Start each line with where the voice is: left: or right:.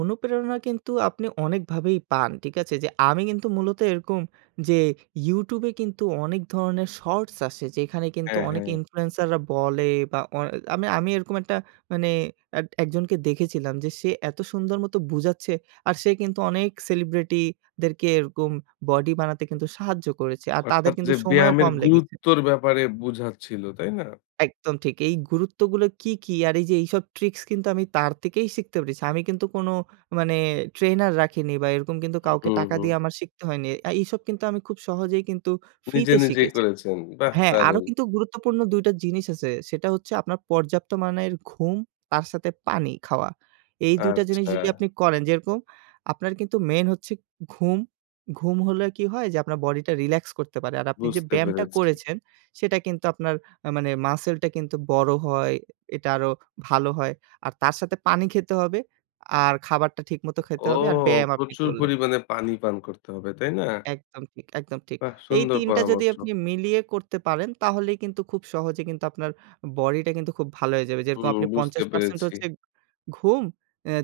right: অনুপ্রেরণা কিন্তু আপনি অনেকভাবেই পান। ঠিক আছে? আমি কিন্তু মূলত এরকম যে YouTube এ কিন্তু অনেক ধরণের শর্টস আসে যেখানে কিন্তু
left: হ্যাঁ,
right: অনেকে
left: হ্যাঁ।
right: ইনফ্লুয়েন্সাররা বলে বা অ আমি আমি এরকম একটা মানে এত একজনকে দেখেছিলাম যে সে এত সুন্দর মতো বোঝাচ্ছে আর সে কিন্তু অনেক সেলিব্রিটিদেরকে এরকম বডি বানাতে কিন্তু সাহায্য করেছে। আর তাদের
left: অর্থাৎ
right: কিন্তু
left: যে
right: সময়ও
left: ব্যায়ামের
right: কম লেগেছে।
left: গুরুত্বর ব্যাপারে বুঝাচ্ছিল, তাই না?
right: একদম ঠিক। এই গুরুত্বগুলো কী, কী? আর এই যে এইসব ট্রিকস কিন্তু আমি তার থেকেই শিখতে পেরেছি। আমি কিন্তু কোনো মানে ট্রেনার রাখিনি বা এরকম কিন্তু
left: হু,
right: কাউকে
left: হু,
right: টাকা
left: হু।
right: দিয়ে আমার শিখতে হয়নি। আ এসব কিন্তু আমি খুব সহজেই কিন্তু
left: নিজে,
right: ফ্রিতে
left: নিজেই
right: শিখেছি।
left: করেছেন। বাহ!
right: হ্যাঁ, আরো
left: দারুন।
right: কিন্তু গুরুত্বপূর্ণ ২ টা জিনিস আছে। সেটা হচ্ছে আপনার পর্যাপ্ত মানের ঘুম, তার সাথে পানি খাওয়া। এই ২ টা জিনিস যদি
left: আচ্ছা।
right: আপনি করেন যেরকম আপনার কিন্তু মেইন হচ্ছে ঘুম। ঘুম হলে কি হয় যে আপনার বডিটা রিল্যাক্স করতে পারে। আর আপনি যে
left: বুঝতে
right: ব্যায়ামটা
left: পেরেছি।
right: করেছেন সেটা কিন্তু আপনার আ মানে মাসলটা কিন্তু বড় হয়। এটা আরো ভালো হয়। আর তার সাথে পানি খেতে হবে। আর খাবারটা ঠিক মতো খেতে
left: ও
right: হবে। আর ব্যায়াম আপনি
left: প্রচুর
right: করলেন।
left: পরিমাণে পানি পান করতে হবে, তাই না?
right: একদম ঠিক, একদম ঠিক।
left: বাহ!
right: এই
left: সুন্দর
right: ৩ টা যদি
left: পরামর্শ।
right: আপনি মিলিয়ে করতে পারেন তাহলেই কিন্তু খুব সহজে কিন্তু আপনার বডিটা কিন্তু খুব ভালো হয়ে যাবে। যেরকম
left: হুম
right: আপনি
left: বুঝতে
right: ৫০%
left: পেরেছি।
right: হচ্ছে ঘুম,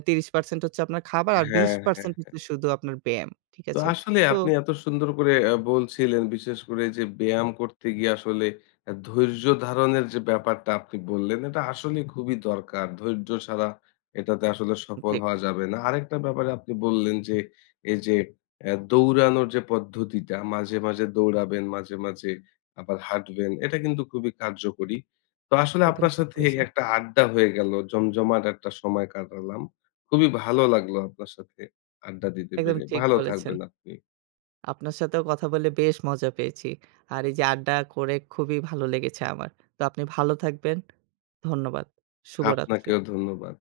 right: ৩০% হচ্ছে আপনার খাবার আর বিশ
left: হ্যাঁ, হ্যাঁ,
right: পার্সেন্ট
left: হ্যাঁ।
right: হচ্ছে শুধু আপনার ব্যায়াম। ঠিক
left: তো
right: আছে?
left: আসলে
right: তো
left: আপনি এত সুন্দর করে আ বলছিলেন বিশেষ করে যে ব্যায়াম করতে গিয়ে আসলে আ ধৈর্য ধারণের যে ব্যাপারটা আপনি বললেন এটা আসলে খুবই দরকার। ধৈর্য ছাড়া এটাতে আসলে
right: উ
left: সফল
right: ঠিক।
left: হওয়া যাবে না। আরেকটা ব্যাপারে আপনি বললেন যে এই যে আ দৌড়ানোর যে পদ্ধতিটা মাঝে, মাঝে দৌড়াবেন, মাঝে, মাঝে আবার হাঁটবেন। এটা কিন্তু খুবই কার্যকরী। তো আসলে
right: একদম
left: আপনার
right: ঠিক
left: সাথে
right: বলেছেন।
left: একটা আড্ডা হয়ে গেল, জমজমাট একটা সময় কাটালাম। খুবই ভালো লাগলো আপনার সাথে আড্ডা দিতে
right: একদম
left: পেরে।
right: ঠিক
left: ভালো
right: বলেছেন।
left: থাকবেন আপনি।
right: আপনার সাথেও কথা বলে বেশ মজা পেয়েছি। আর এই যে আড্ডা করে খুবই ভালো লেগেছে আমার। তো আপনি ভালো থাকবেন। ধন্যবাদ। শুভরাত্রি।
left: আপনাকেও ধন্যবাদ।